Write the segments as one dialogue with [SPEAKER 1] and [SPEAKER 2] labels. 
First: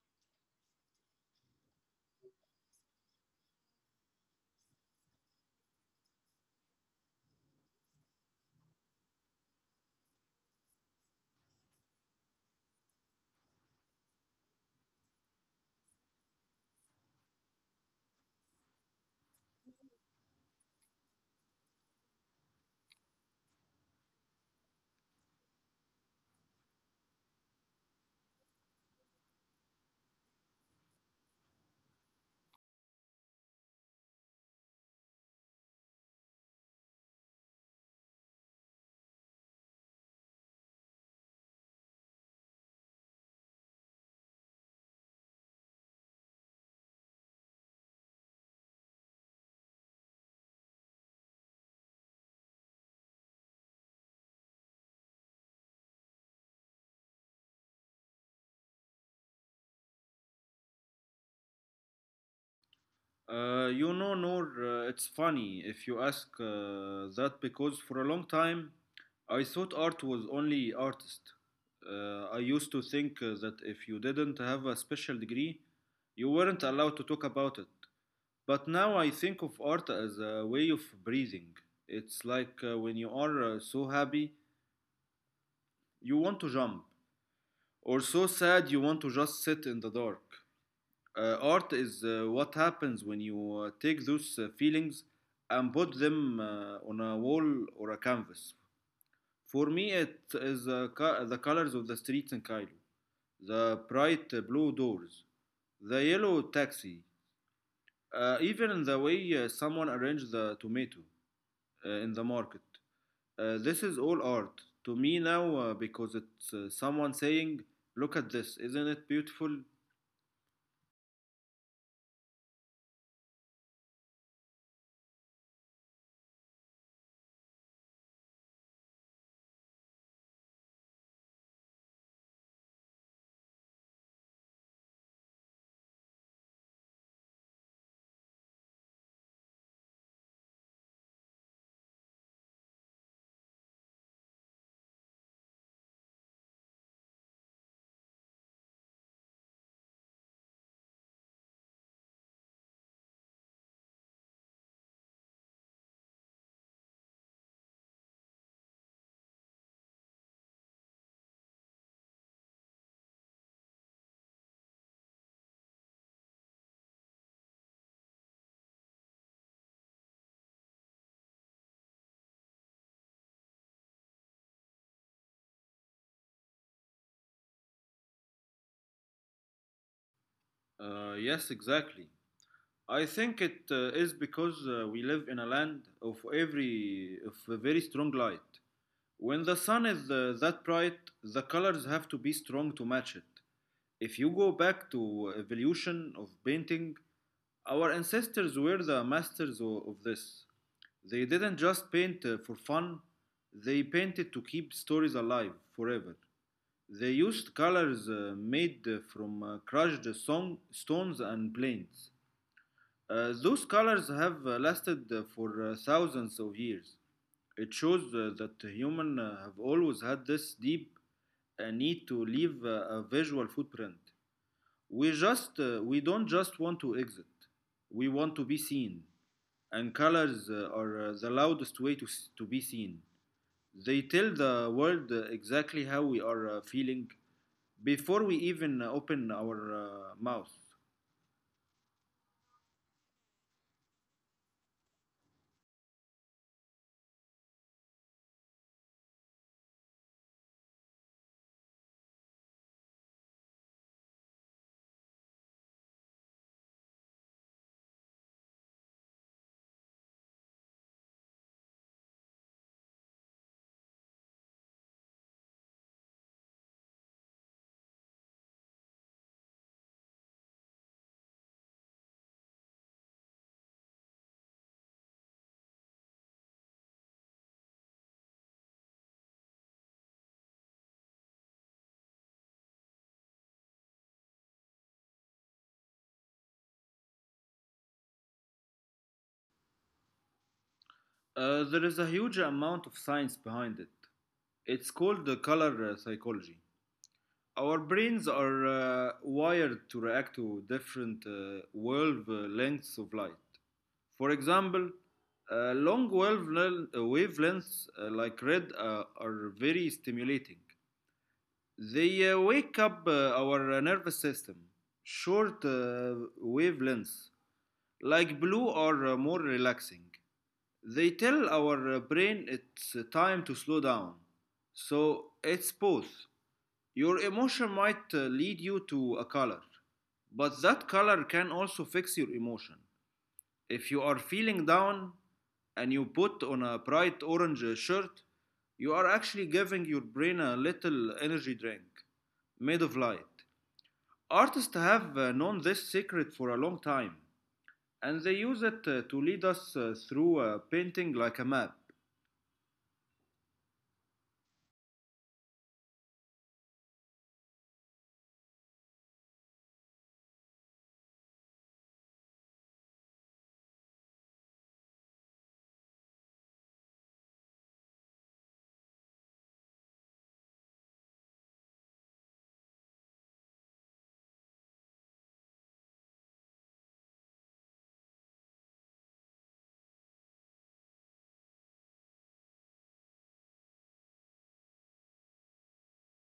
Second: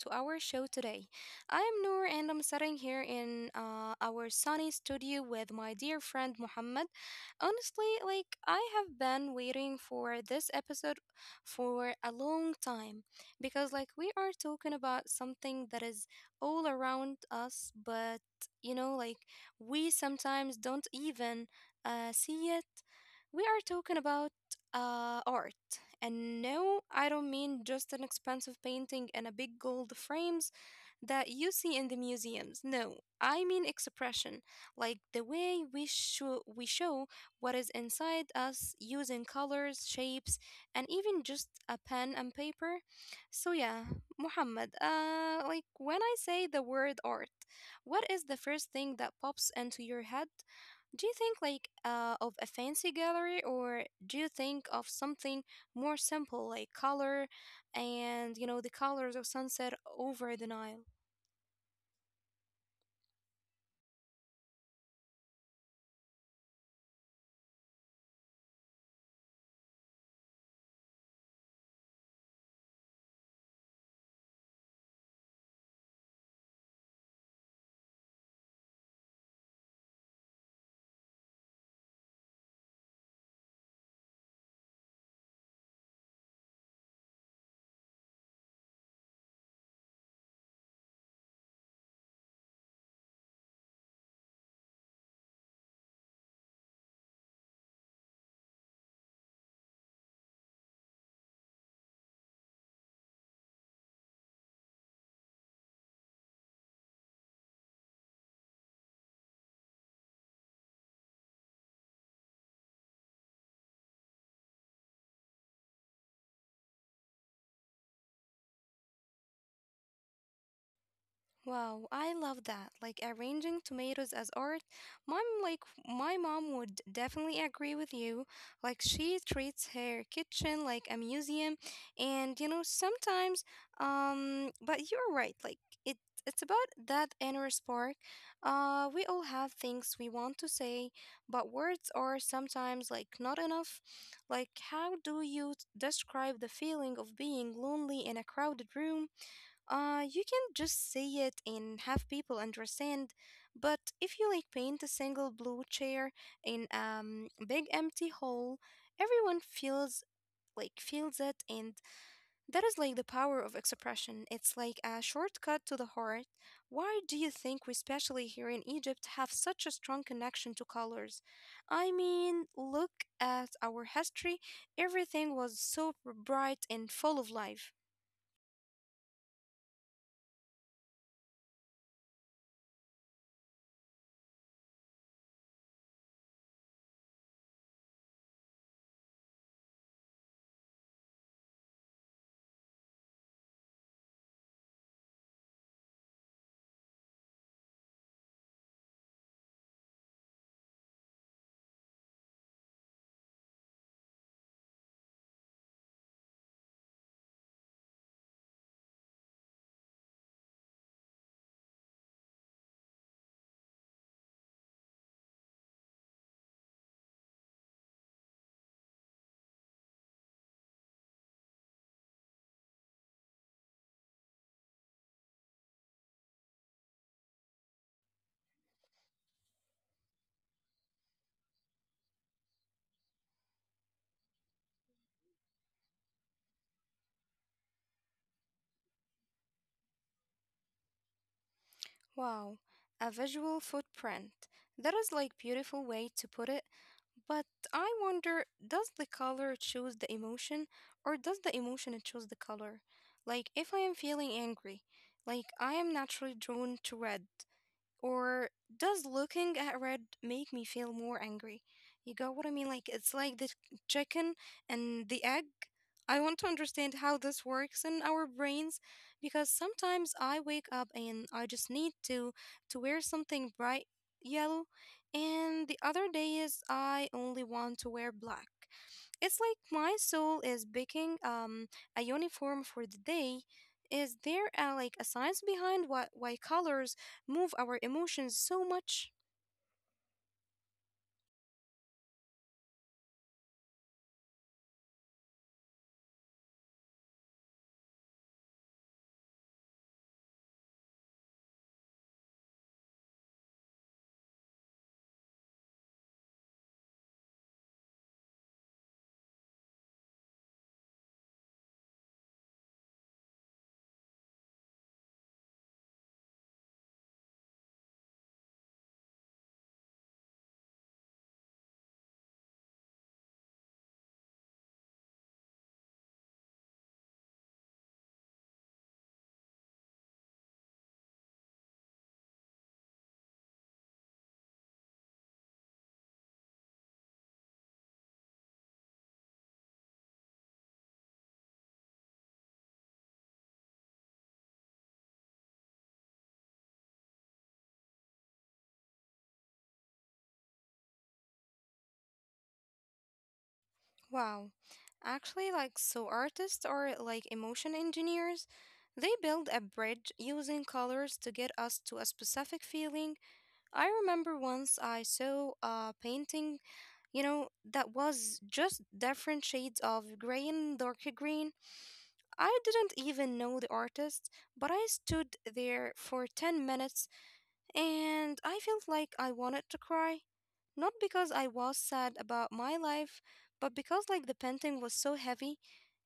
[SPEAKER 1] to our show today. I am Noor and I'm sitting here in our sunny studio with my dear friend Muhammad. Honestly, like, I have been waiting for this episode for a long time because, like, we are talking about something that is all around us, but like, we sometimes don't even see it. We are talking about art. And no, I don't mean just an expensive painting and a big gold frames that you see in the museums. No, I mean expression, like the way we show what is inside us using colors, shapes, and even just a pen and paper. So yeah, Muhammad, like when I say the word art, what is the first thing that pops into your head? Do you think like of a fancy gallery or do you think of something more simple like color, and you know the colors of sunset over the Nile?
[SPEAKER 2] Noor, it's funny if you ask that because for a long time I thought art was only artist. I used to think that if you didn't have a special degree, you weren't allowed to talk about it. But now I think of art as a way of breathing. It's like when you are so happy, you want to jump, or so sad, you want to just sit in the dark. Art is what happens when you take those feelings and put them on a wall or a canvas. For me, it is the colors of the streets in Cairo, the bright blue doors, the yellow taxi, even the way someone arranged the tomato in the market. This is all art to me now because it's someone saying, "Look at this, isn't it beautiful?"
[SPEAKER 1] Wow, I love that. Like arranging tomatoes as art. Mom like my mom would definitely agree with you. Like she treats her kitchen like a museum, and you know sometimes, but you're right. Like it it's about that inner spark. We all have things we want to say, but words are sometimes like not enough. Like how do you describe the feeling of being lonely in a crowded room? You can just say it and have people understand. But if you like paint a single blue chair in big empty hall, everyone feels it, and that is like the power of expression. It's like a shortcut to the heart. Why do you think we, especially here in Egypt, have such a strong connection to colors? I mean, look at our history. Everything was so bright and full of life.
[SPEAKER 2] Yes, exactly. I think it is because we live in a land of every of a very strong light. When the sun is that bright, the colors have to be strong to match it. If you go back to evolution of painting, our ancestors were the masters of this. They didn't just paint for fun, they painted to keep stories alive forever. They used colors made from crushed stones and planes. Those colors have lasted for thousands of years. It shows that humans have always had this deep need to leave a visual footprint. We don't just want to exit. We want to be seen, and colors are the loudest way to be seen. They tell the world exactly how we are feeling before we even open our mouth.
[SPEAKER 1] Wow, a visual footprint. That is like beautiful way to put it, but I wonder, does the color choose the emotion, or does the emotion choose the color? Like if I am feeling angry, like I am naturally drawn to red. Or does looking at red make me feel more angry? You got what I mean? Like, it's like the chicken and the egg. I want to understand how this works in our brains, because sometimes I wake up and I just need to wear something bright yellow, and the other days I only want to wear black. It's like my soul is picking a uniform for the day. Is there a science behind what why colors move our emotions so much?
[SPEAKER 2] There is a huge amount of science behind it. It's called the color psychology. Our brains are wired to react to different wave lengths of light. For example, long wavelengths like red are very stimulating. They wake up our nervous system. Short wavelengths like blue are more relaxing. They tell our brain it's time to slow down. So it's both. Your emotion might lead you to a color, but that color can also fix your emotion. If you are feeling down and you put on a bright orange shirt, you are actually giving your brain a little energy drink made of light. Artists have known this secret for a long time, and they use it to lead us through a painting like a map.
[SPEAKER 1] Wow. Actually, like, so artists are like emotion engineers. They build a bridge using colors to get us to a specific feeling. I remember once I saw a painting, that was just different shades of gray and darker green. I didn't even know the artist, but I stood there for 10 minutes and I felt like I wanted to cry. Not because I was sad about my life, but because like the painting was so heavy.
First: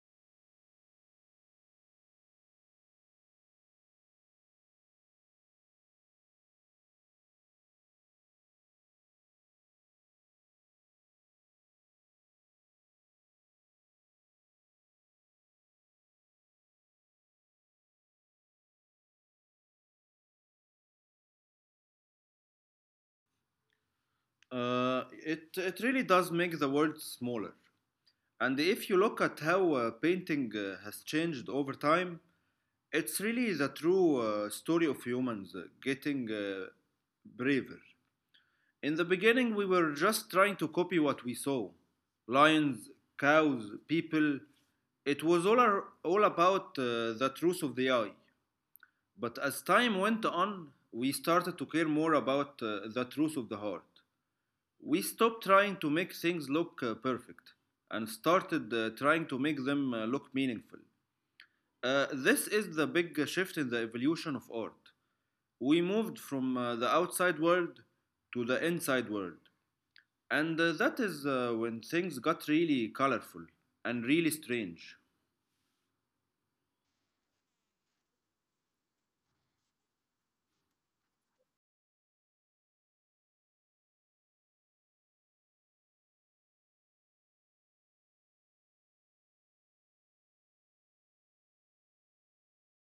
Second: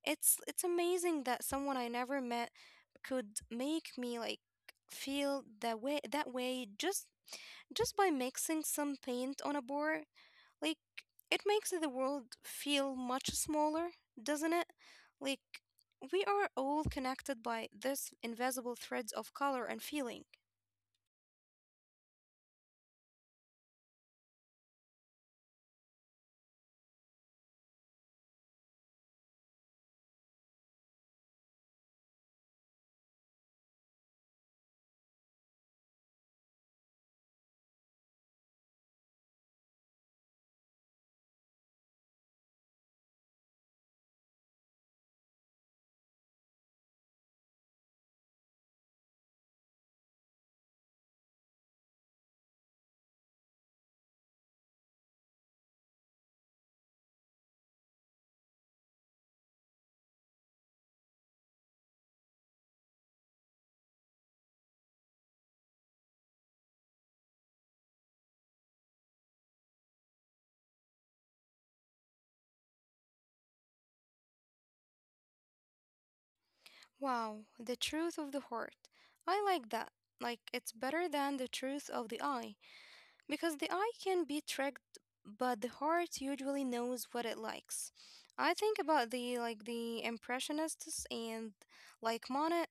[SPEAKER 1] It's amazing that someone I never met could make me like feel that way, just by mixing some paint on a board. Like it makes the world feel much smaller, doesn't it? Like we are all connected by this invisible threads of color and feeling.
[SPEAKER 2] It really does make the world smaller. And if you look at how painting has changed over time, it's really the true story of humans getting braver. In the beginning, we were just trying to copy what we saw: lions, cows, people. It was all about the truth of the eye. But as time went on, we started to care more about the truth of the heart. We stopped trying to make things look perfect and started trying to make them look meaningful. This is the big shift in the evolution of art. We moved from the outside world to the inside world, and that is when things got really colorful and really strange.
[SPEAKER 1] Wow, the truth of the heart. I like that. Like, it's better than the truth of the eye. Because the eye can be tricked, but the heart usually knows what it likes. I think about the impressionists and like Monet.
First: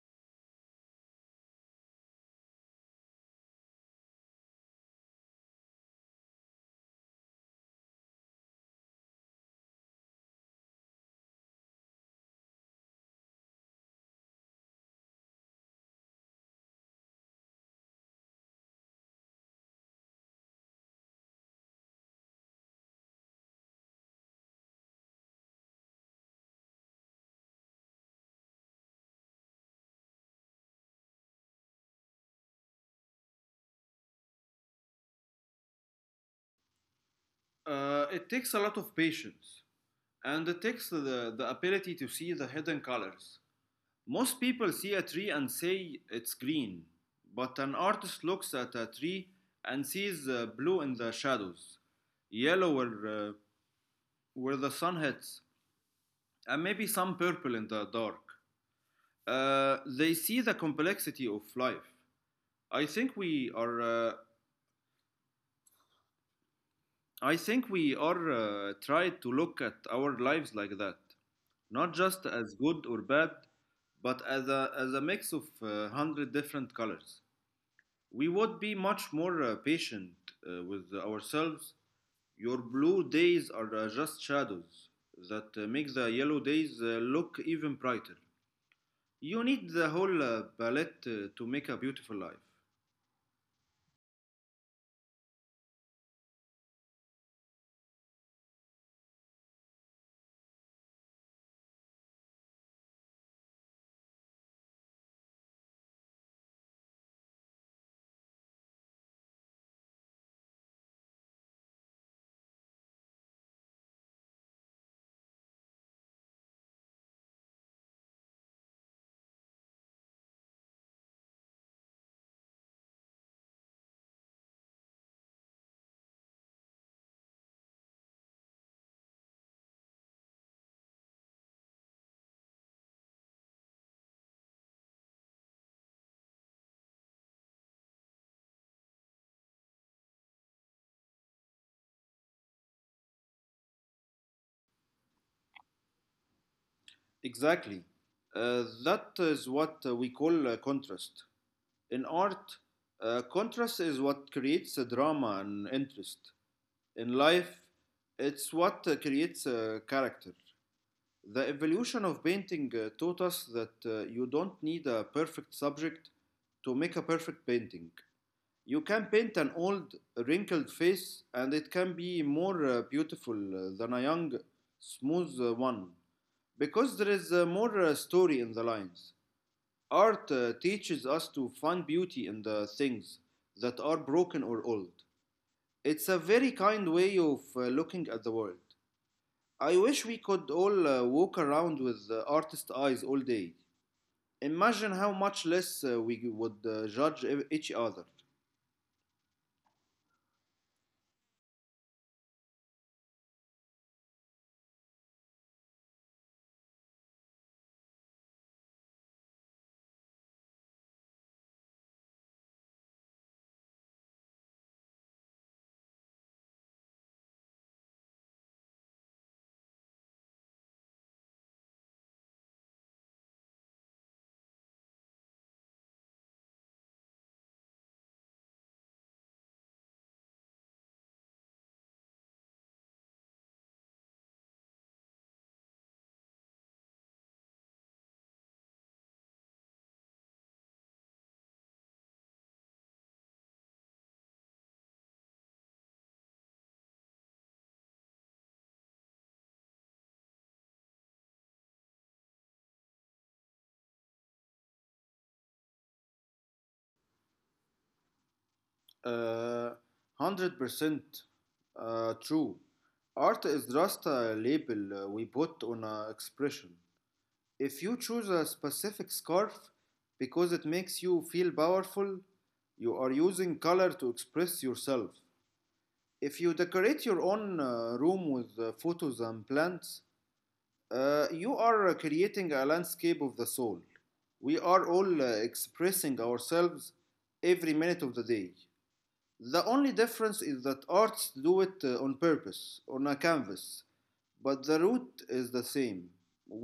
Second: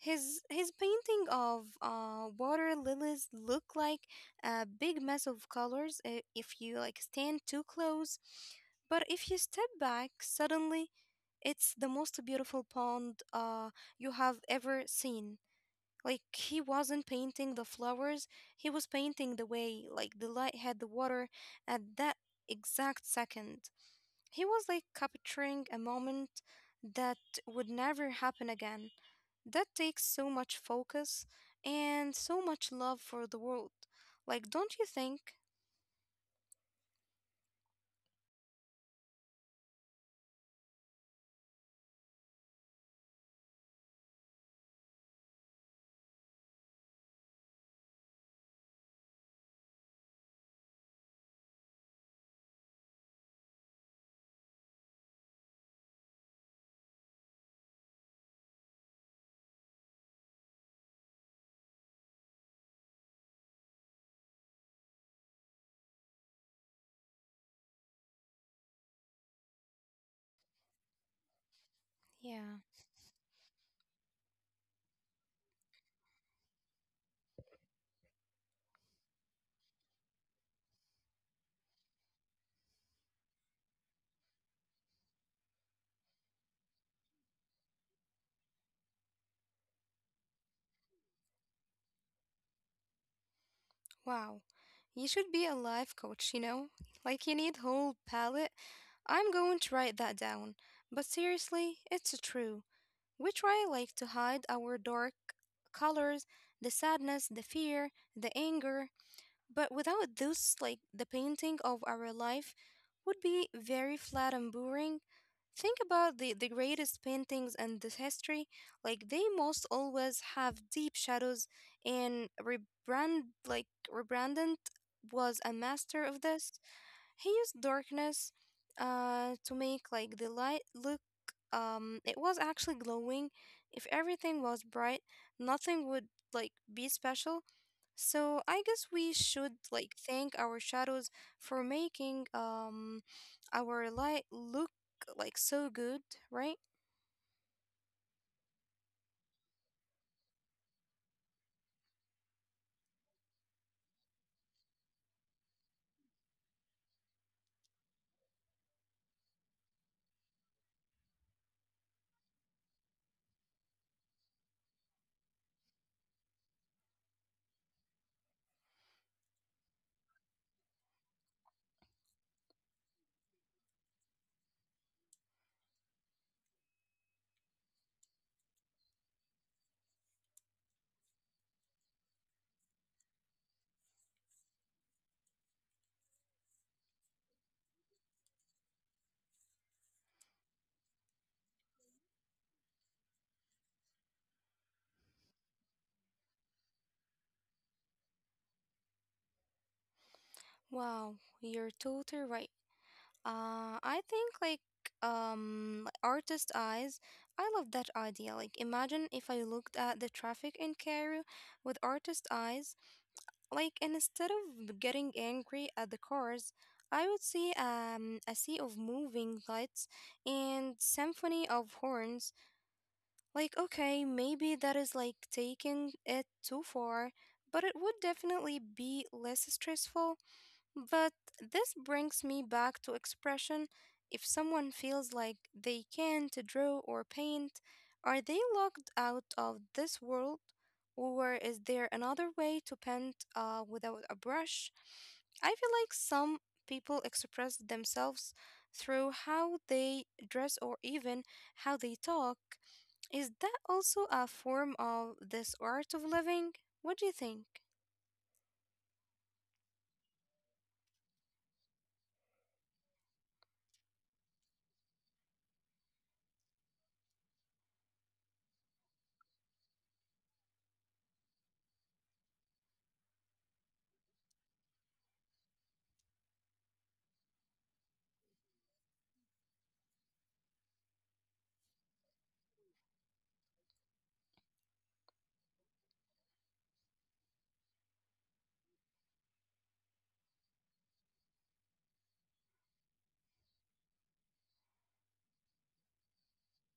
[SPEAKER 1] His painting of water lilies look like a big mess of colors if you like stand too close, but if you step back, suddenly it's the most beautiful pond you have ever seen. Like he wasn't painting the flowers, he was painting the way, like the light had the water at that exact second. He was like capturing a moment that would never happen again. That takes so much focus and so much love for the world. Like, don't you think?
[SPEAKER 2] It takes a lot of patience, and it takes the ability to see the hidden colors. Most people see a tree and say it's green, but an artist looks at a tree and sees blue in the shadows, yellow where the sun hits, and maybe some purple in the dark. They see the complexity of life. I think we are, uh, I think we are tried to look at our lives like that, not just
[SPEAKER 1] Yeah.
[SPEAKER 2] as good or bad, but as a mix of hundred different colors. We would be much more patient with ourselves. Your blue days are just shadows that make the yellow days look even brighter. You need the whole palette to make a beautiful life.
[SPEAKER 1] Wow. You should be a life coach, you know? Like you need whole palette. I'm going to write that down. But seriously, it's true. We try like to hide our dark colors, the sadness, the fear, the anger, but without this, like, the painting of our life would be very flat and boring. Think about the greatest paintings in this history, like they most always have deep shadows, and rebrandant was a master of this. He used darkness to make like the light look, it was actually glowing. If everything was bright, nothing would like be special. So I guess we should like thank our shadows for making our light look like so good, right?
[SPEAKER 2] Exactly. That is what we call contrast. In art, contrast is what creates a drama and interest. In life, it's what creates a character. The evolution of painting taught us that you don't need a perfect subject to make a perfect painting. You can paint an old, wrinkled face, and it can be more beautiful than a young, smooth one, because there is more story in the lines. Art teaches us to find beauty in the things that are broken or old. It's a very kind way of looking at the world. I wish we could all walk around with artist eyes all day. Imagine how much less we would judge each other.
[SPEAKER 1] Wow, you're totally right. I think like artist eyes. I love that idea. Like imagine if I looked at the traffic in Cairo with artist eyes. Like, and instead of getting angry at the cars, I would see a sea of moving lights and symphony of horns. Like okay, maybe that is like taking it too far, but it would definitely be less stressful. But this brings me back to expression. If someone feels like they can't draw or paint, are they locked out of this world? Or is there another way to paint without a brush? I feel like some people express themselves through how they dress or even how they talk. Is that also a form of this art of living? What do you think?
[SPEAKER 2] Uh, 100% true. Art is just a label we put on an expression. If you choose a specific scarf because it makes you feel powerful, you are using color to express yourself. If you decorate your own room with photos and plants, you are creating a landscape of the soul. We are all expressing ourselves every minute of the day. The only difference is that artists do it on purpose, on a canvas, but the root is the same.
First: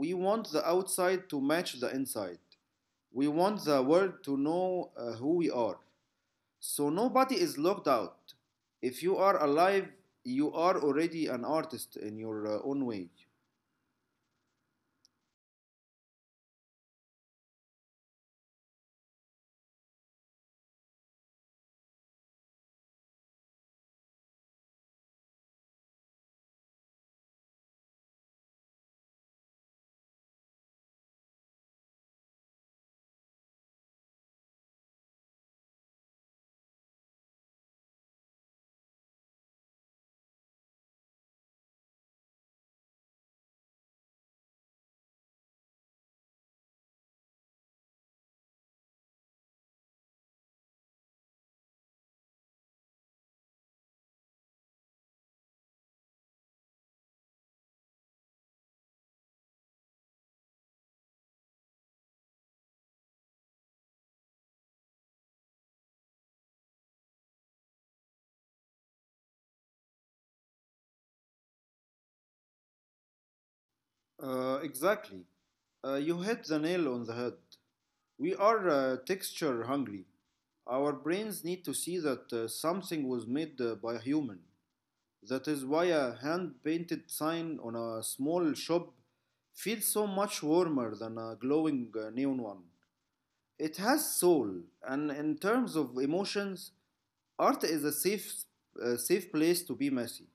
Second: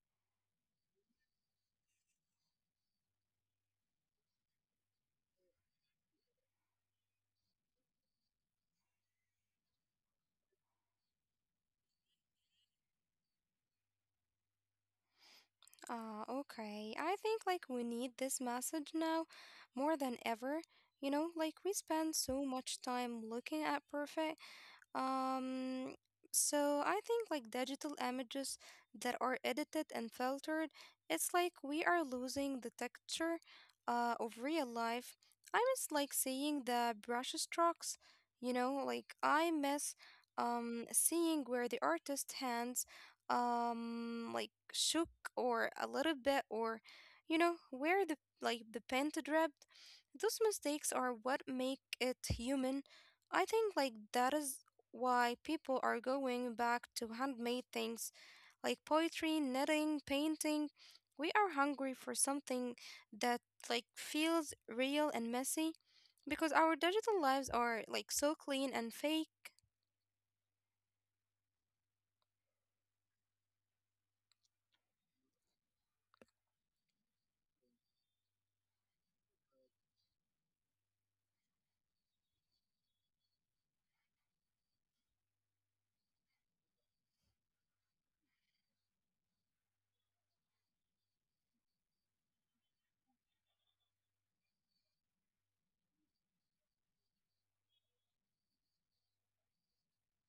[SPEAKER 2] We want the outside to match the inside. We want the world to know who we are. So nobody is locked out. If you are alive, you are already an artist in your own way.
[SPEAKER 1] Ah, okay. I think like we need this message now more than ever. Like we spend so much time looking at perfect, um, so I think like digital images that are edited and filtered, it's like we are losing the texture of real life. I miss like seeing the brush strokes, like I miss seeing where the artist hands like shook or a little bit, or you know where the pen dripped. Those mistakes are what make it human. I think like that is why people are going back to handmade things like poetry, knitting, painting. We are hungry for something that like feels real and messy, because our digital lives are like so clean and fake.
[SPEAKER 2] Exactly. You hit the nail on the head. We are texture hungry. Our brains need to see that something was made by a human. That is why a hand painted sign on a small shop feels so much warmer than a glowing neon one. It has soul, and in terms of emotions, art is a safe place to be messy.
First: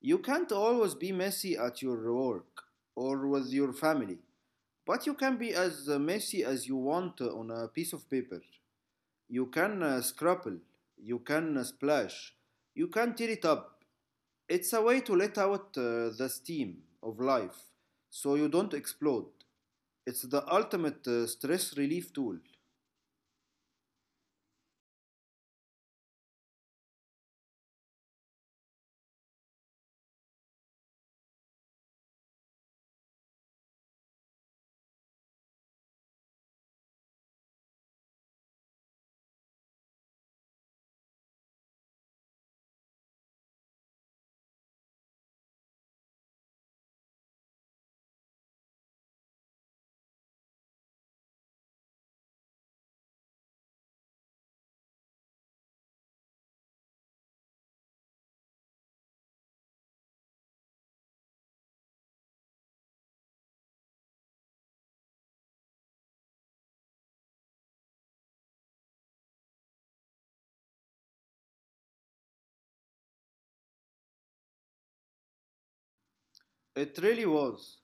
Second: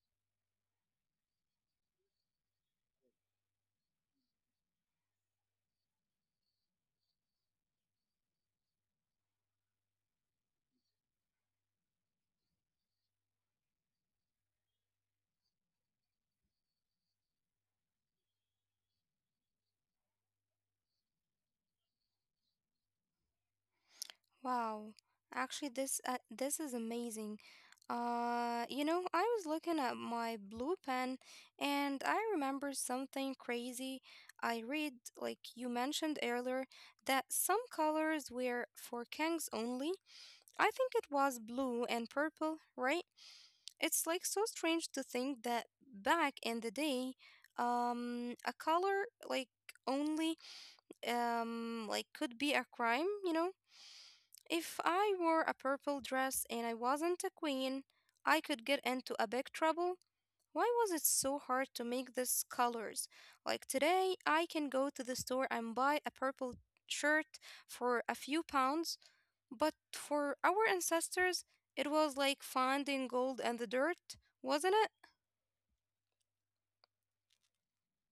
[SPEAKER 2] You can't always be messy at your work or with your family. But you can be as messy as you want on a piece of paper. You can scrapple, you can splash, you can tear it up. It's a way to let out the steam of life so you don't explode. It's the ultimate stress relief tool.
[SPEAKER 1] Wow, actually, this is amazing. I was looking at my blue pen, and I remember something crazy. I read, like you mentioned earlier, that some colors were for kings only. I think it was blue and purple, right? It's like so strange to think that back in the day, a color like only like could be a crime, if I wore a purple dress and I wasn't a queen, I could get into a big trouble. Why was it so hard to make these colors? Like today, I can go to the store and buy a purple shirt for a few pounds, but for our ancestors, it was like finding gold in the dirt, wasn't it?
[SPEAKER 2] It really was.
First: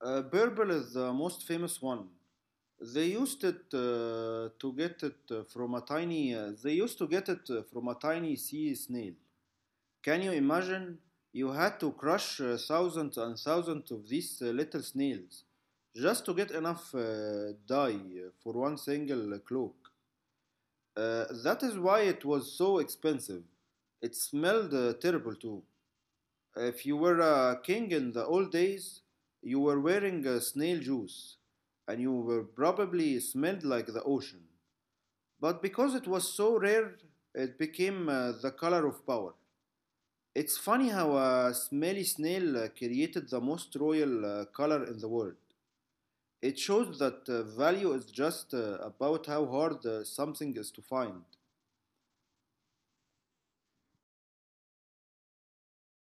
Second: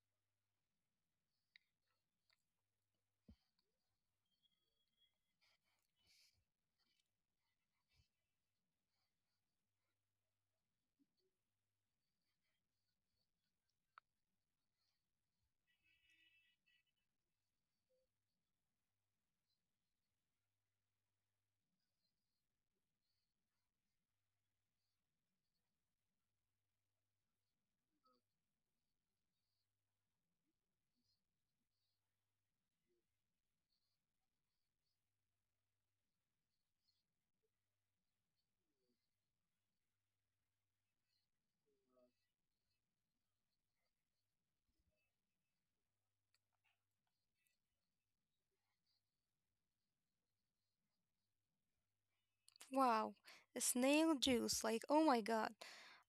[SPEAKER 2] Burble is the most famous one. They used it to get it from a tiny. They used to get it from a tiny sea snail. Can you imagine? You had to crush thousands and thousands of these little snails just to get enough dye for one single cloak. That is why it was so expensive. It smelled terrible too. If you were a king in the old days, you were wearing snail juice and you were probably smelled like the ocean. But because it was so rare, it became the color of power. It's funny how a smelly snail created the most royal color in the world. It shows that value is just about how hard something is to find.
[SPEAKER 1] Wow, snail juice. Like, oh my god.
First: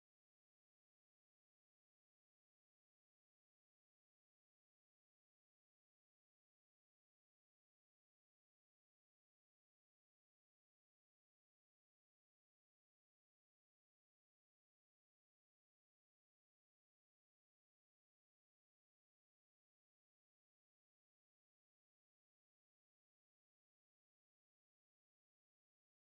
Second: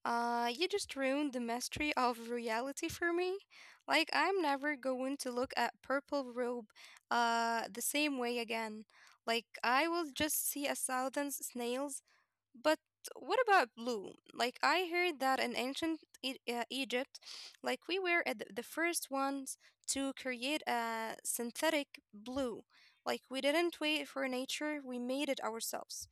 [SPEAKER 1] You just ruined the mystery of reality for me. Like, I'm never going to look at Purple Robe the same way again. Like, I will just see a thousand snails, but what about blue? Like I heard that in ancient Egypt, like we were at the first ones to create a synthetic blue. Like we didn't wait for nature, we made it ourselves.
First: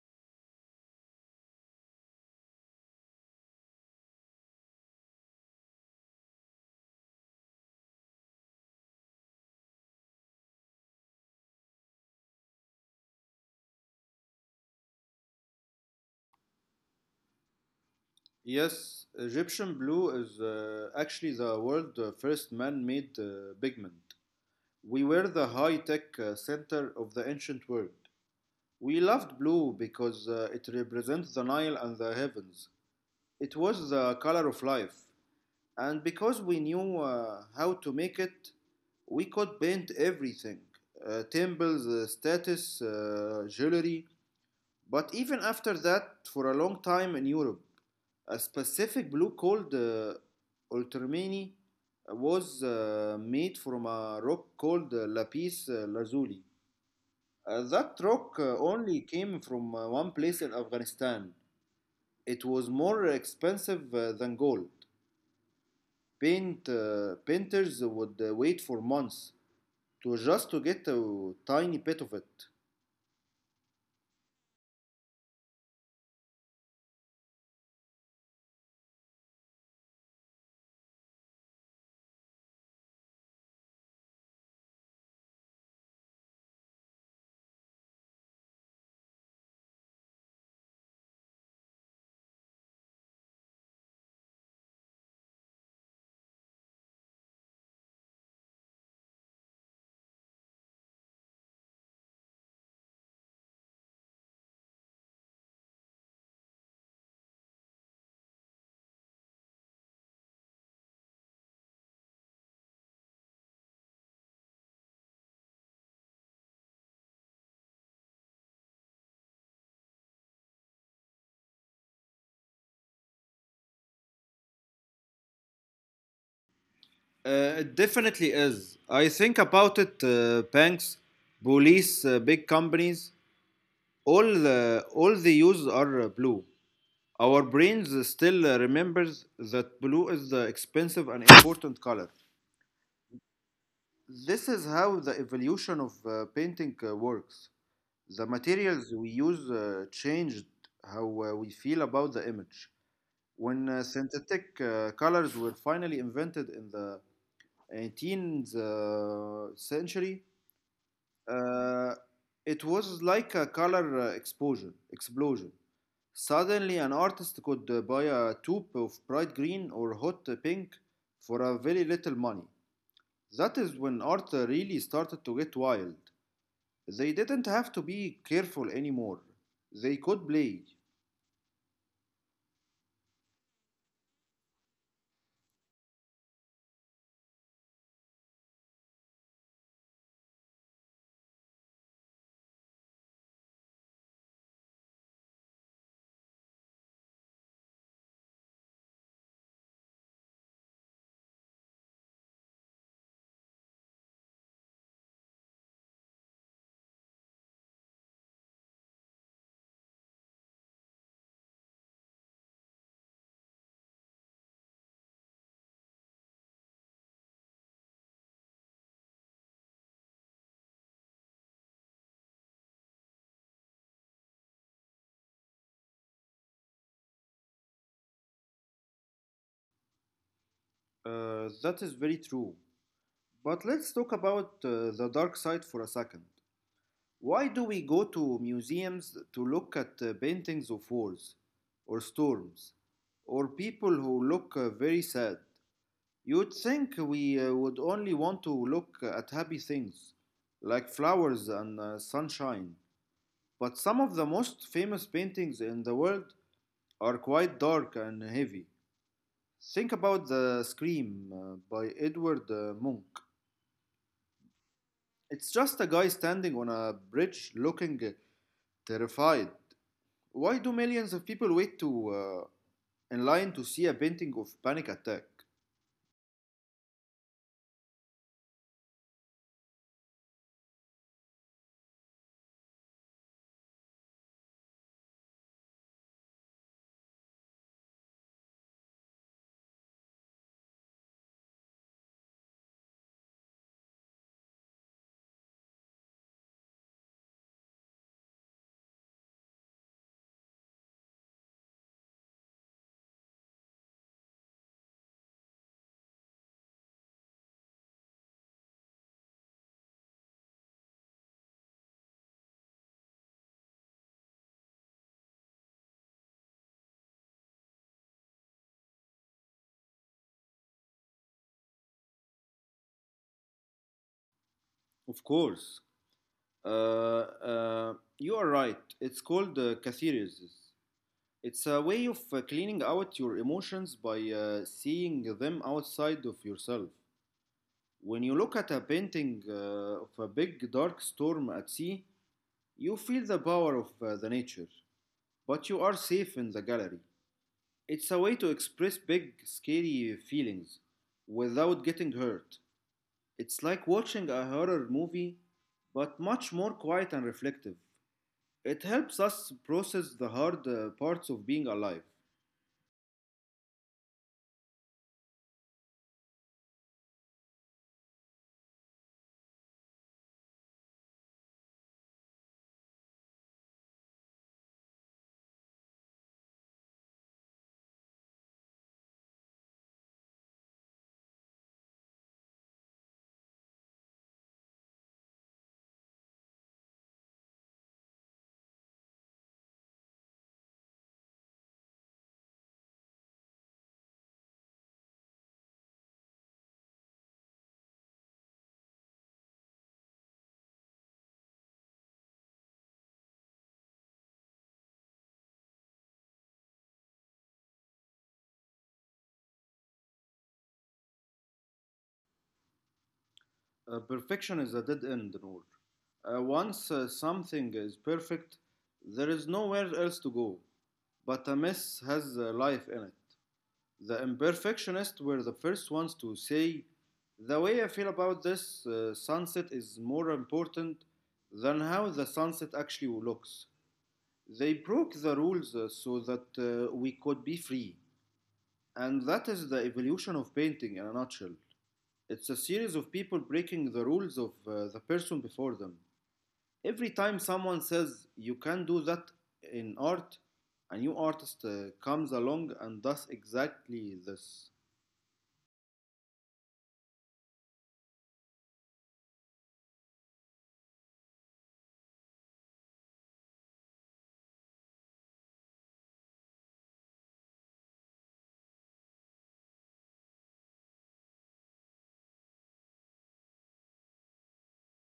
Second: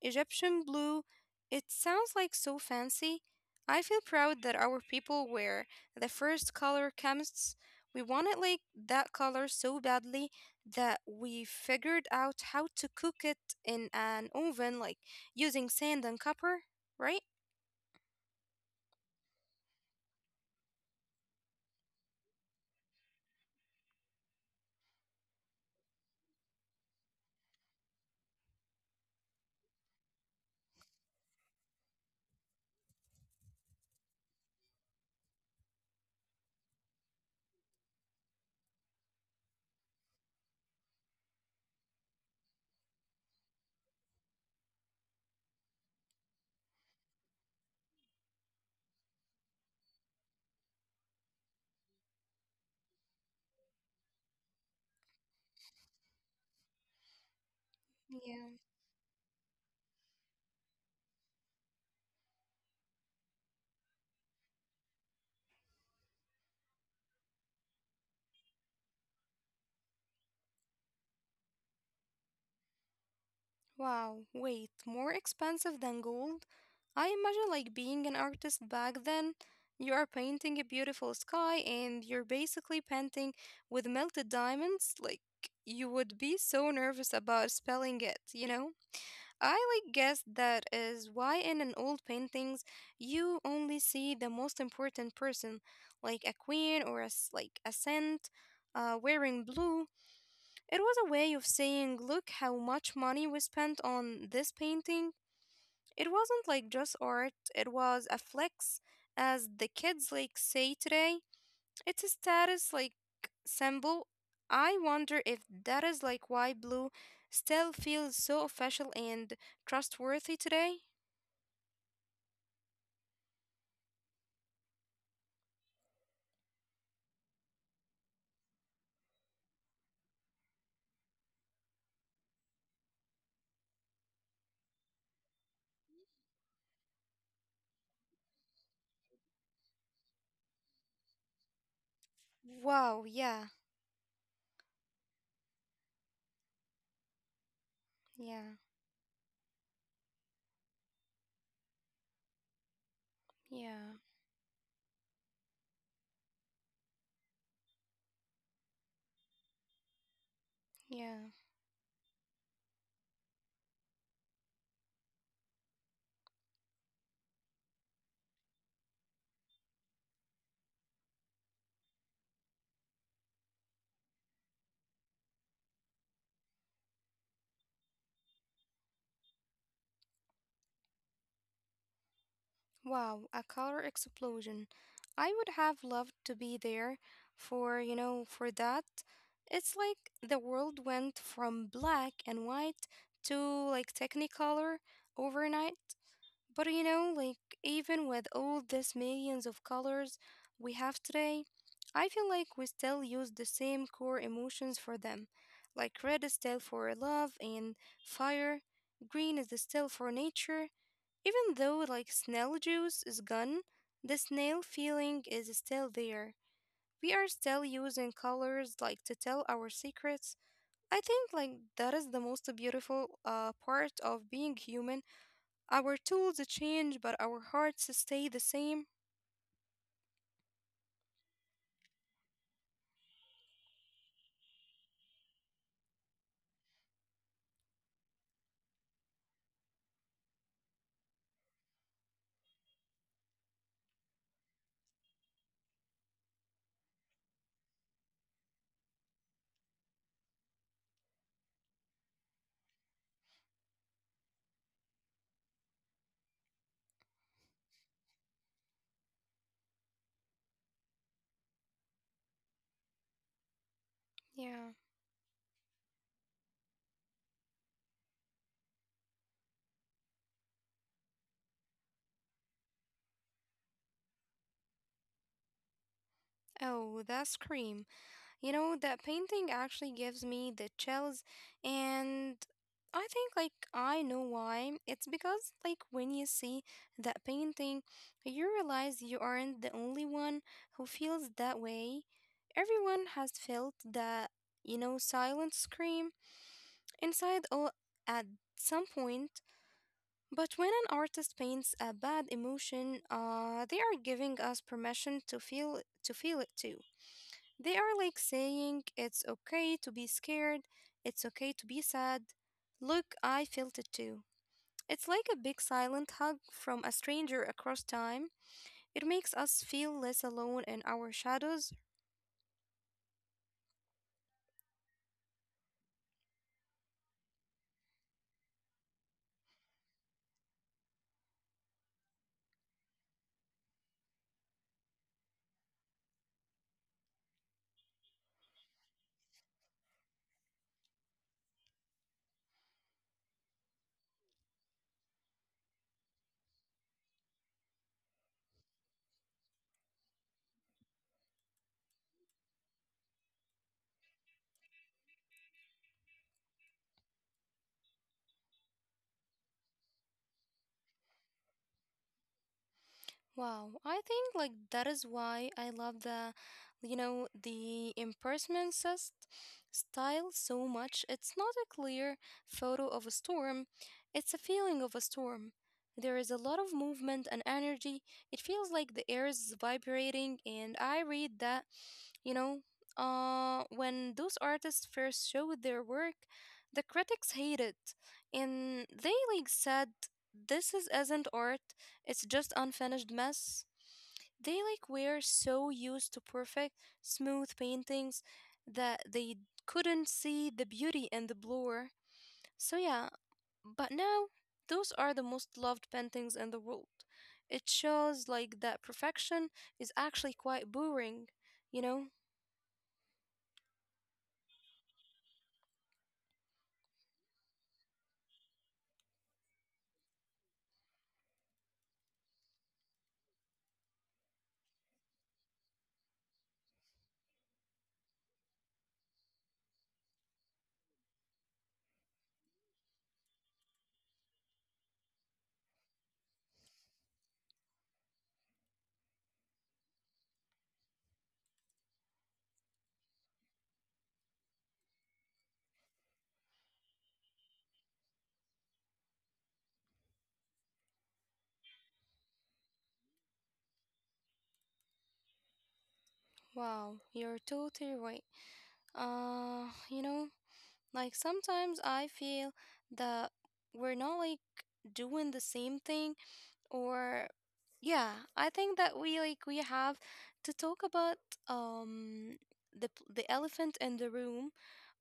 [SPEAKER 1] Egyptian blue, it sounds like so fancy. I feel proud that our people were the first color chemists. We wanted like that color so badly that we figured out how to cook it in an oven, like using sand and copper, right?
[SPEAKER 2] Yes, Egyptian blue is actually the world's first man made pigment. We were the high tech center of the ancient world. We loved blue because it represents the Nile and the heavens. It was the color of life. And because we knew how to make it, we could paint everything: temples, status, jewelry. But even after that, for a long time in Europe, a specific blue called ultramarine was made from a rock called lapis lazuli. That rock
[SPEAKER 1] Yeah.
[SPEAKER 2] only came from one place in Afghanistan. It was more expensive than gold. Painters would wait for months to just to get a tiny bit of it.
[SPEAKER 1] Wow, wait, more expensive than gold? I imagine like being an artist back then, you are painting a beautiful sky and you're basically painting with melted diamonds. Like you would be so nervous about spelling it, you know? I like guess that is why in an old paintings you only see the most important person, like a queen or a s like a saint, wearing blue. It was a way of saying, look how much money we spent on this painting. It wasn't like just art, it was a flex, as the kids like say today. It's a status like symbol. I wonder if that is like why blue still feels so official and trustworthy today.
[SPEAKER 2] It definitely is. I think about it. Banks, police, big companies, all all the hues are blue. Our brains still remembers that blue is the expensive and important color.
[SPEAKER 1] Wow, yeah,
[SPEAKER 2] This is how the evolution of painting works. The
[SPEAKER 1] yeah,
[SPEAKER 2] materials we use changed how we feel about the image. When
[SPEAKER 1] yeah,
[SPEAKER 2] synthetic colors were finally invented in the 18th century,
[SPEAKER 1] yeah.
[SPEAKER 2] uh, it was like a color explosion. Explosion. Suddenly, an artist could buy a tube of bright green or hot pink for a very little money. That is when art really started to get wild. They didn't have to be careful anymore. They could play.
[SPEAKER 1] Wow, a color explosion. I would have loved to be there for that. It's like the world went from black and white to like technicolor overnight. But like even with all these millions of colors we have today, I feel like we still use the same core emotions for them. Like red is still for love and fire, green is still for nature, even though like snail juice is gone, the snail feeling is still there. We are still using colors like to tell our secrets. I think like that is the most beautiful part of being human. Our tools change, but our hearts stay the same.
[SPEAKER 2] That is very true. But let's talk about the dark side for a second. Why do we go to museums to look at paintings of wars, or storms, or people who look very sad? You'd think we would only want to look at happy things, like flowers and sunshine. But some of the most famous paintings in the world are quite dark and heavy. Think about The Scream by Edward Munch.
[SPEAKER 1] Yeah.
[SPEAKER 2] It's just a guy standing on a bridge looking terrified. Why do millions of people wait to in line to see a painting of panic attack?
[SPEAKER 1] Oh, that scream. You know, that painting actually gives me the chills, and I think like I know why. It's because like when you see that painting, you realize you aren't the only one who feels that way. Everyone has felt that, you know, silent scream inside all at some point. But when an artist paints a bad emotion, they are giving us permission to feel it too. They are like saying, it's okay to be scared, it's okay to be sad. Look, I felt it too. It's like a big silent hug from a stranger across time. It makes us feel less alone in our shadows.
[SPEAKER 2] Of course. Uh, uh, you are right. It's called catharsis. It's a way of cleaning out your emotions by seeing them outside of yourself. When you look at a painting of a big dark storm at sea, you feel the power of the nature, but you are safe in the gallery. It's a way to express big, scary feelings without getting hurt. It's like watching a horror movie, but much more quiet and reflective. It helps us process the hard parts of being alive.
[SPEAKER 1] Wow, I think like that is why I love the, you know, the impersonal style so much. It's not a clear photo of a storm, it's a feeling of a storm. There is a lot of movement and energy. It feels like the air is vibrating, and I read that, you know, when those artists first showed their work, the critics hated, and they like said this is isn't art, it's just unfinished mess. They like were so used to perfect, smooth paintings that they couldn't see the beauty in the blur. So yeah, but now those are the most loved paintings in the world. It shows like that perfection is actually quite boring, you know?
[SPEAKER 2] Perfection is a dead end, road. Once something is perfect, there is nowhere else to go, but a mess has life in it. The imperfectionists were the first ones to say, the way I feel about this sunset is more important than how the sunset actually looks. They broke the rules so that we could be free. And that is the evolution of painting in a nutshell. It's a series of people breaking the rules of the person before them. Every time someone says you can do that in art, a new artist comes along and does exactly this.
[SPEAKER 1] Wow, you're totally right. Uh, you know, like sometimes I feel that we're not like doing the same thing or yeah, I think that we like we have to talk about um the elephant in the room,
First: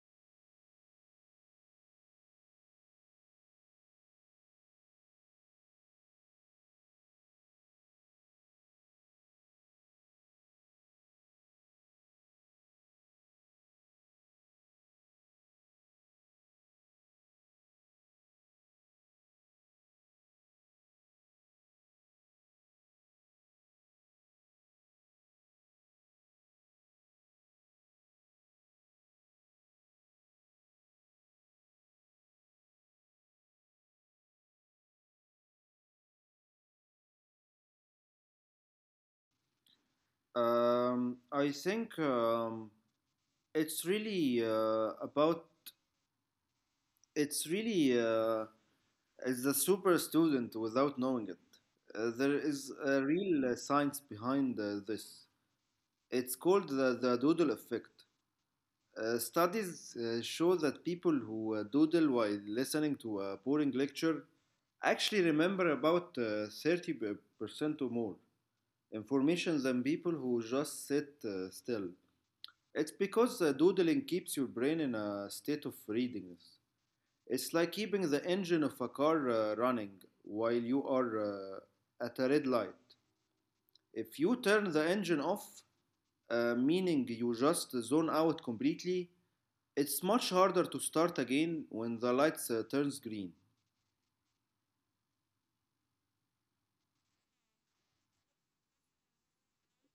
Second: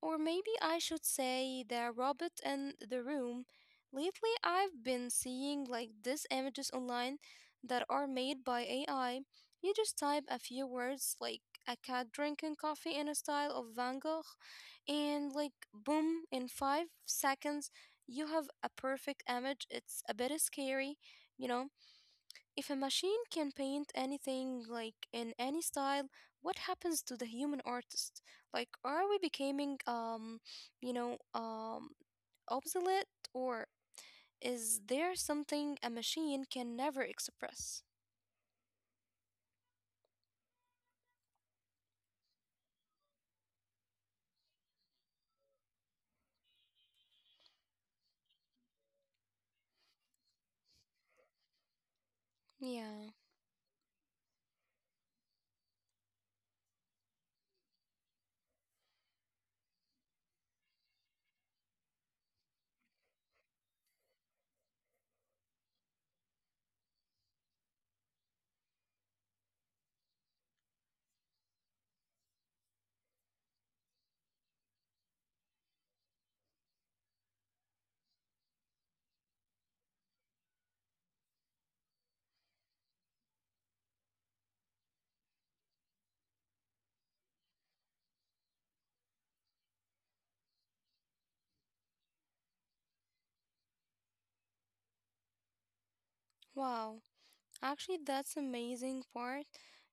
[SPEAKER 1] or maybe I should say the robot in the room. Lately I've been seeing like these images online that are made by AI. You just type a few words like a cat drinking coffee in a style of Van Gogh, and like boom, in 5 seconds you have a perfect image. It's a bit scary, you know? If a machine can paint anything, like in any style, what happens to the human artist? Like, are we becoming, you know, obsolete, or is there something a machine can never express?
[SPEAKER 2] I think it's really it's really uh, is the super student without knowing it. There is a
[SPEAKER 1] Yeah.
[SPEAKER 2] real science behind this. It's called the doodle effect. Studies show that people who doodle while listening to a boring lecture actually remember about 30% or more information than people who just sit still. It's because doodling keeps your brain in a state of readiness. It's like keeping the engine of a car running while you are at a red light. If you turn the engine off, meaning you just zone out completely, it's much harder to start again when the lights turns green.
[SPEAKER 1] Wow. Actually, that's amazing part.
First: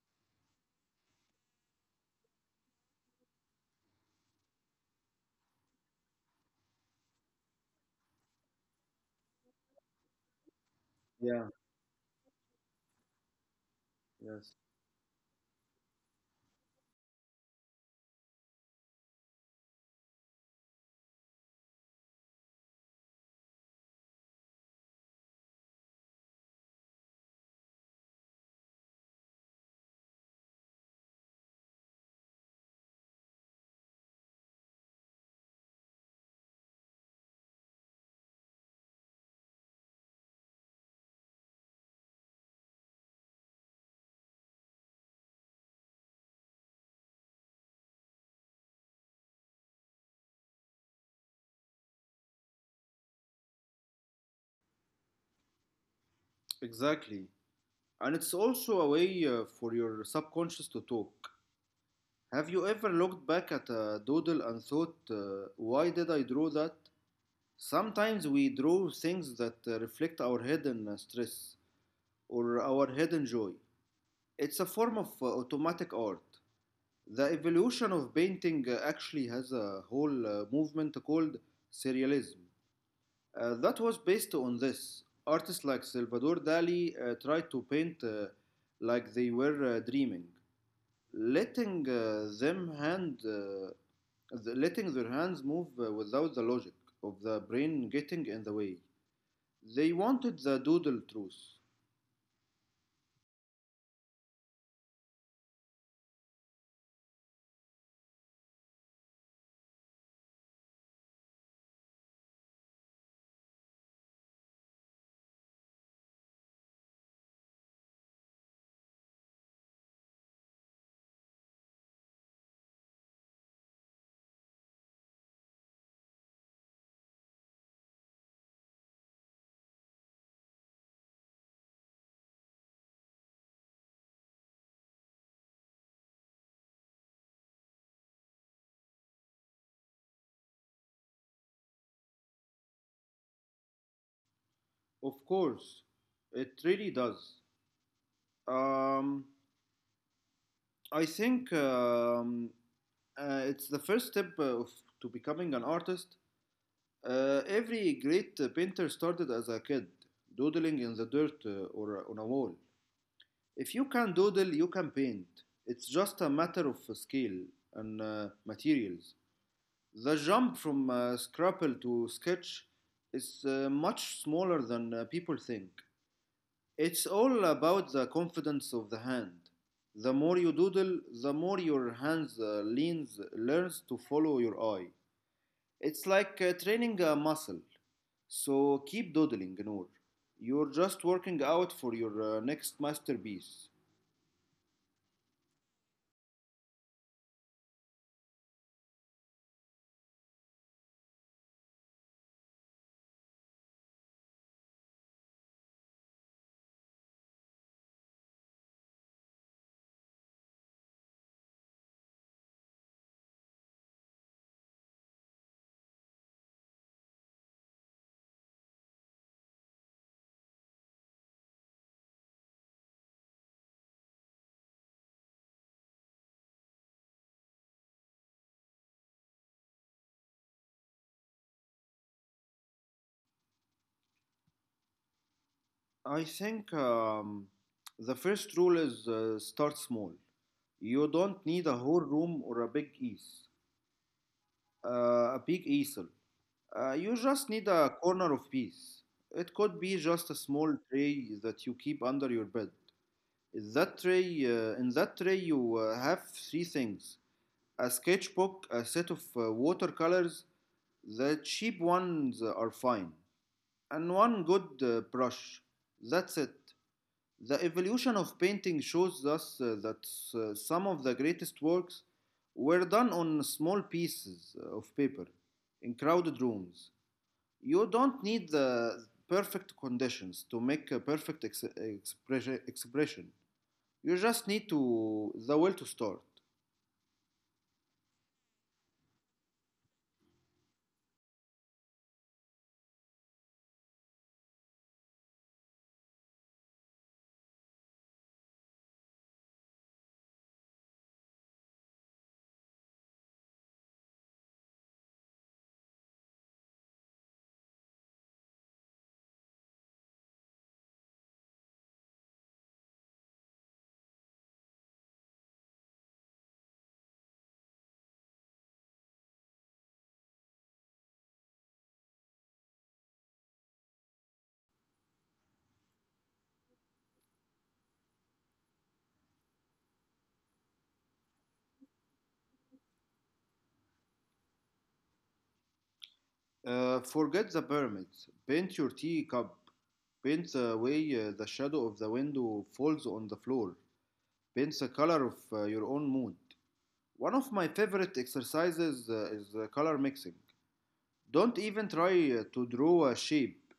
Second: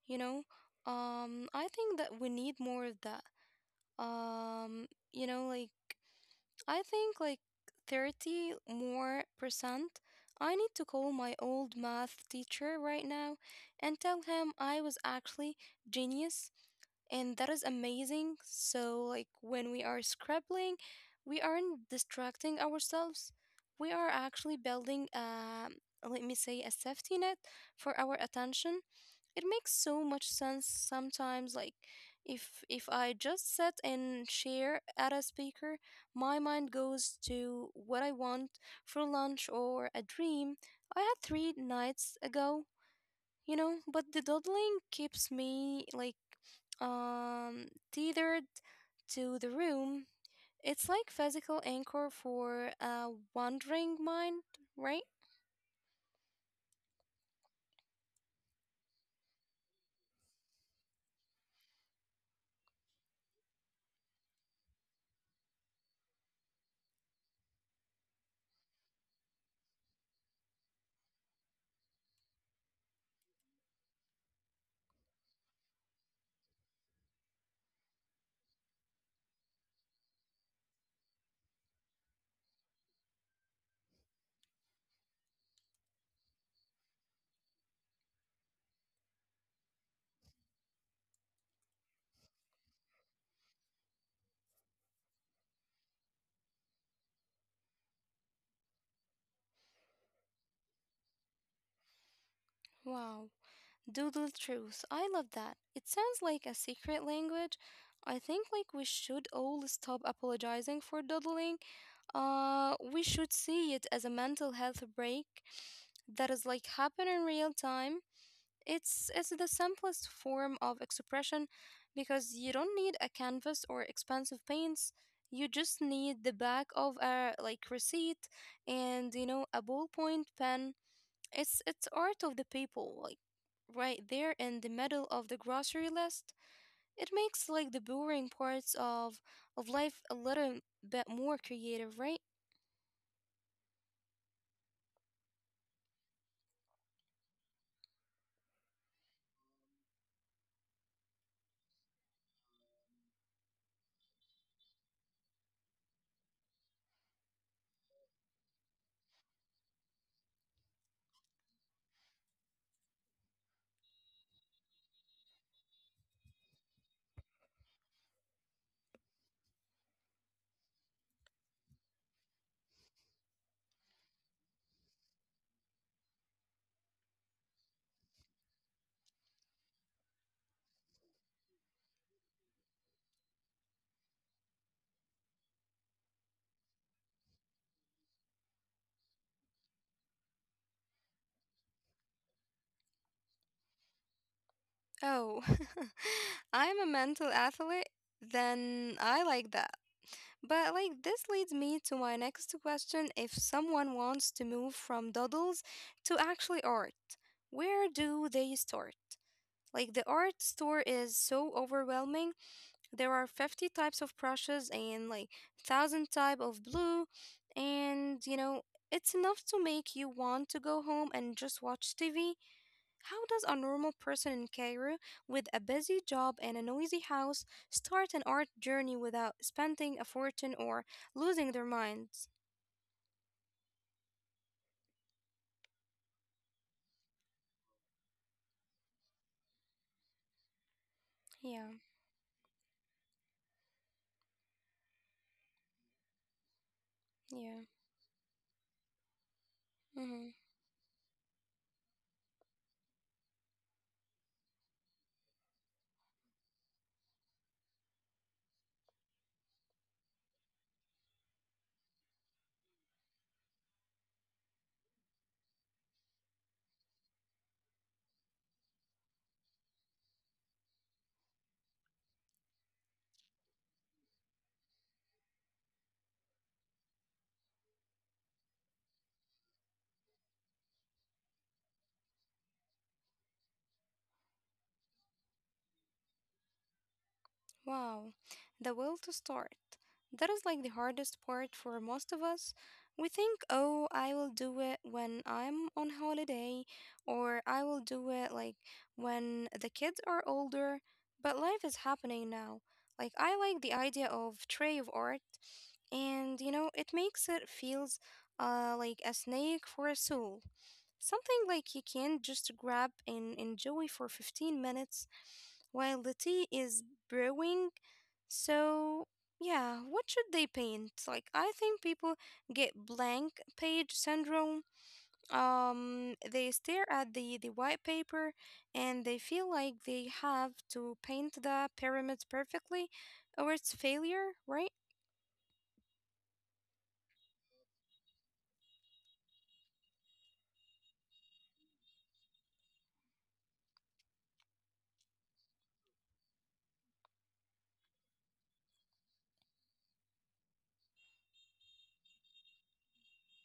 [SPEAKER 1] You know, I think that we need more of that. Um, you know, like I think like 30 more percent. I need to call
[SPEAKER 2] Yeah,
[SPEAKER 1] my old math teacher right now and
[SPEAKER 2] yes.
[SPEAKER 1] tell him I was actually genius, and that is amazing. So like when we are scribbling, we aren't distracting ourselves. We are actually building a, let me say, a safety net for our attention. It makes so much sense. Sometimes like if I just sit and share at a speaker, my mind goes to what I want for lunch or a dream I had three nights ago, you know, but the dawdling keeps me like tethered to the room. It's like physical anchor for a wandering mind, right?
[SPEAKER 2] Exactly. And it's also a way for your subconscious to talk. Have you ever looked back at a doodle and thought, why did I draw that? Sometimes we draw things that reflect our hidden stress or our hidden joy. It's a form of automatic art. The evolution of painting actually has a whole movement called surrealism. That was based on this. Artists like Salvador Dali tried to paint like they were dreaming, letting uh, them hand, uh, letting their hands move without the logic of the brain getting in the way. They wanted the doodle truth.
[SPEAKER 1] Wow. Doodle truth. I love that. It sounds like a secret language. I think like we should all stop apologizing for doodling. We should see it as a mental health break that is like happen in real time. It's the simplest form of expression because you don't need a canvas or expensive paints. You just need the back of a like receipt, and you know, a ballpoint pen. It's art of the people, like right there in the middle of the grocery list. It makes like the boring parts of life a little bit more creative, right?
[SPEAKER 2] Of course, it really does. Um, I think it's the first step to becoming an artist. Every great painter started as a kid, doodling in the dirt or on a wall. If you can doodle, you can paint. It's just a matter of scale and materials. The jump from Scrabble to sketch is much smaller than people think. It's all about the confidence of the hand. The more you doodle, the more your learns to follow your eye. It's like training a muscle. So keep doodling, Noor. You're just working out for your next masterpiece.
[SPEAKER 1] Oh, I'm a mental athlete, then I like that. But like this leads me to my next question. If someone wants to move from doodles to actually art, where do they start? Like the art store is so overwhelming. There are 50 types of brushes and like 1000 type of blue, and you know, it's enough to make you want to go home and just watch TV. How does a normal person in Cairo with a busy job and a noisy house start an art journey without spending a fortune or losing their minds?
[SPEAKER 2] I think the first rule is start small. You don't need a
[SPEAKER 1] Yeah,
[SPEAKER 2] whole room or a big easel. You just need
[SPEAKER 1] yeah.
[SPEAKER 2] a corner of peace. It could be just a
[SPEAKER 1] Mhm.
[SPEAKER 2] small tray that you keep under your bed. In that tray, you have three things: a sketchbook, a set of watercolors. The cheap ones are fine, and one good brush. That's it. The evolution of painting shows us that some of the greatest works were done on small pieces of paper in crowded rooms. You don't need the perfect conditions to make a perfect expression. You just need to the will to start.
[SPEAKER 1] Wow, the will to start. That is like the hardest part for most of us. We think, oh, I will do it when I'm on holiday, or I will do it like when the kids are older. But life is happening now. Like, I like the idea of tray of art, and you know, it makes it feels like a snake for a soul. Something like you can just grab and enjoy for 15 minutes while the tea is brewing. So, yeah, what should they paint? Like, I think people get blank page syndrome. They stare at the white paper and they feel like they have to paint the pyramids perfectly or it's failure, right?
[SPEAKER 2] Forget the pyramids. Paint your tea cup. Paint the way the shadow of the window falls on the floor. Paint the color of your own mood. One of my favorite exercises is color mixing. Don't even try to draw a shape.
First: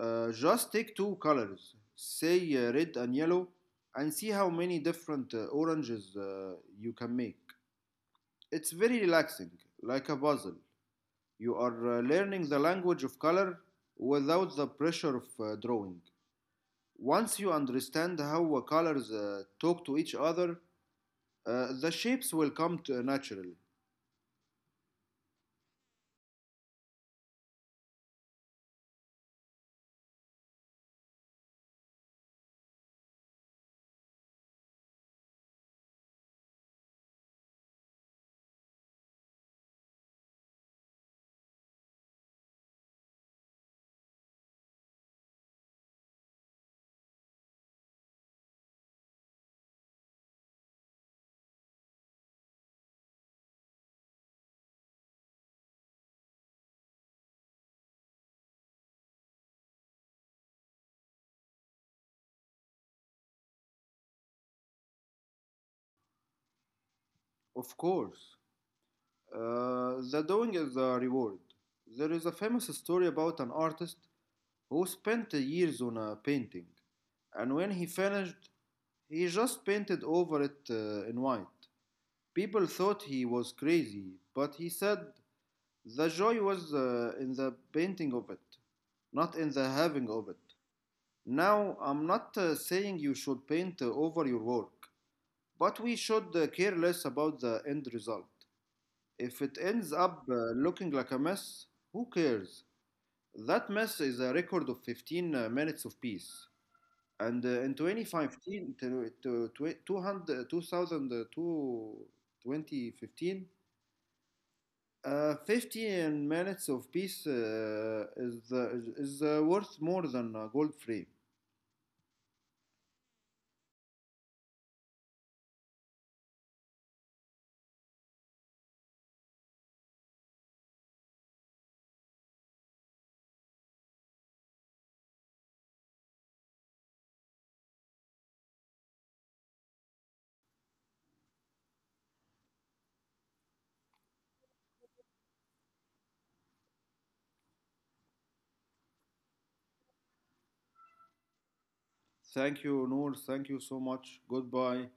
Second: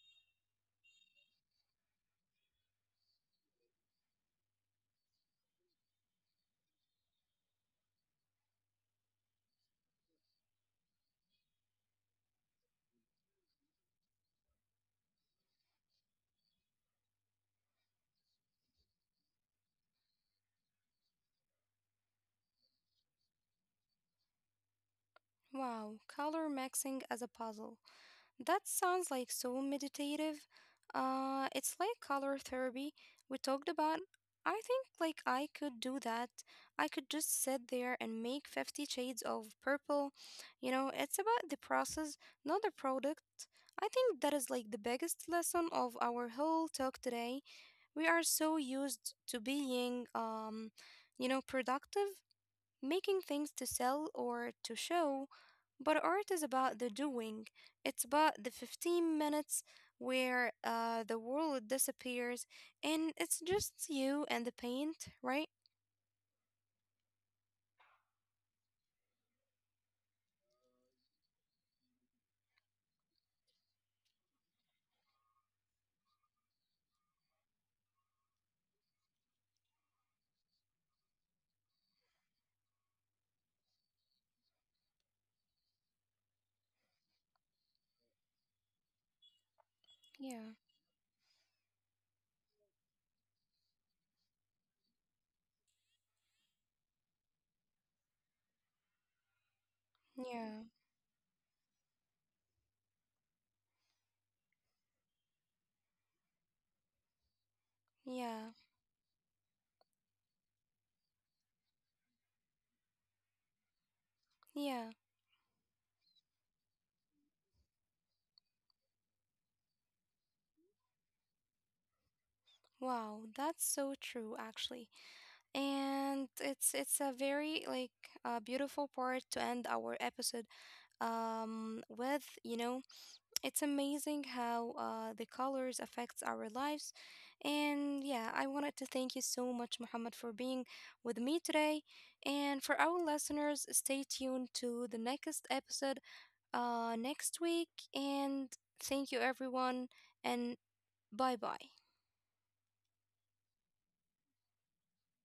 [SPEAKER 2] Just take two colors, say red and yellow, and see how many different oranges you can make. It's very relaxing, like a puzzle. You are learning the language of color without the pressure of drawing. Once you understand how colors talk to each other, the shapes will come to naturally.
[SPEAKER 1] Wow, color mixing as a puzzle. That sounds like so meditative. It's like color therapy we talked about. I think like I could do that. I could just sit there and make 50 shades of purple. You know, it's about the process, not the product. I think that is like the biggest lesson of our whole talk today. We are so used to being you know, productive, making things to sell or to show, but art is about the doing. It's about the 15 minutes where the world disappears and it's just you and the paint, right?
[SPEAKER 2] Of course, the doing is the reward. There is a famous story about an artist who spent years on a painting, and when he finished, he just painted over it in white. People thought he was crazy, but he said the joy was in the painting of it, not in the having of
[SPEAKER 1] Yeah,
[SPEAKER 2] it. Now, I'm not saying you should paint over your work, but we should care less about the end result. If it ends up
[SPEAKER 1] yeah,
[SPEAKER 2] looking like a mess, who cares? That mess is a record of 15 minutes of peace. And in
[SPEAKER 1] yeah,
[SPEAKER 2] 2015 to, twe- 200, 2002, 2015,
[SPEAKER 1] yeah.
[SPEAKER 2] 15 minutes of peace is, the, is worth more than a gold free.
[SPEAKER 1] Wow, that's so true, actually. And it's a very like beautiful part to end our episode with, you know. It's amazing how the colors affects our lives. And yeah, I wanted to thank you so much, Muhammad, for being with me today. And for our listeners, stay tuned to the next episode next week. And thank you, everyone. And bye bye.
[SPEAKER 2] Thank you, Noor. Thank you so much. Goodbye.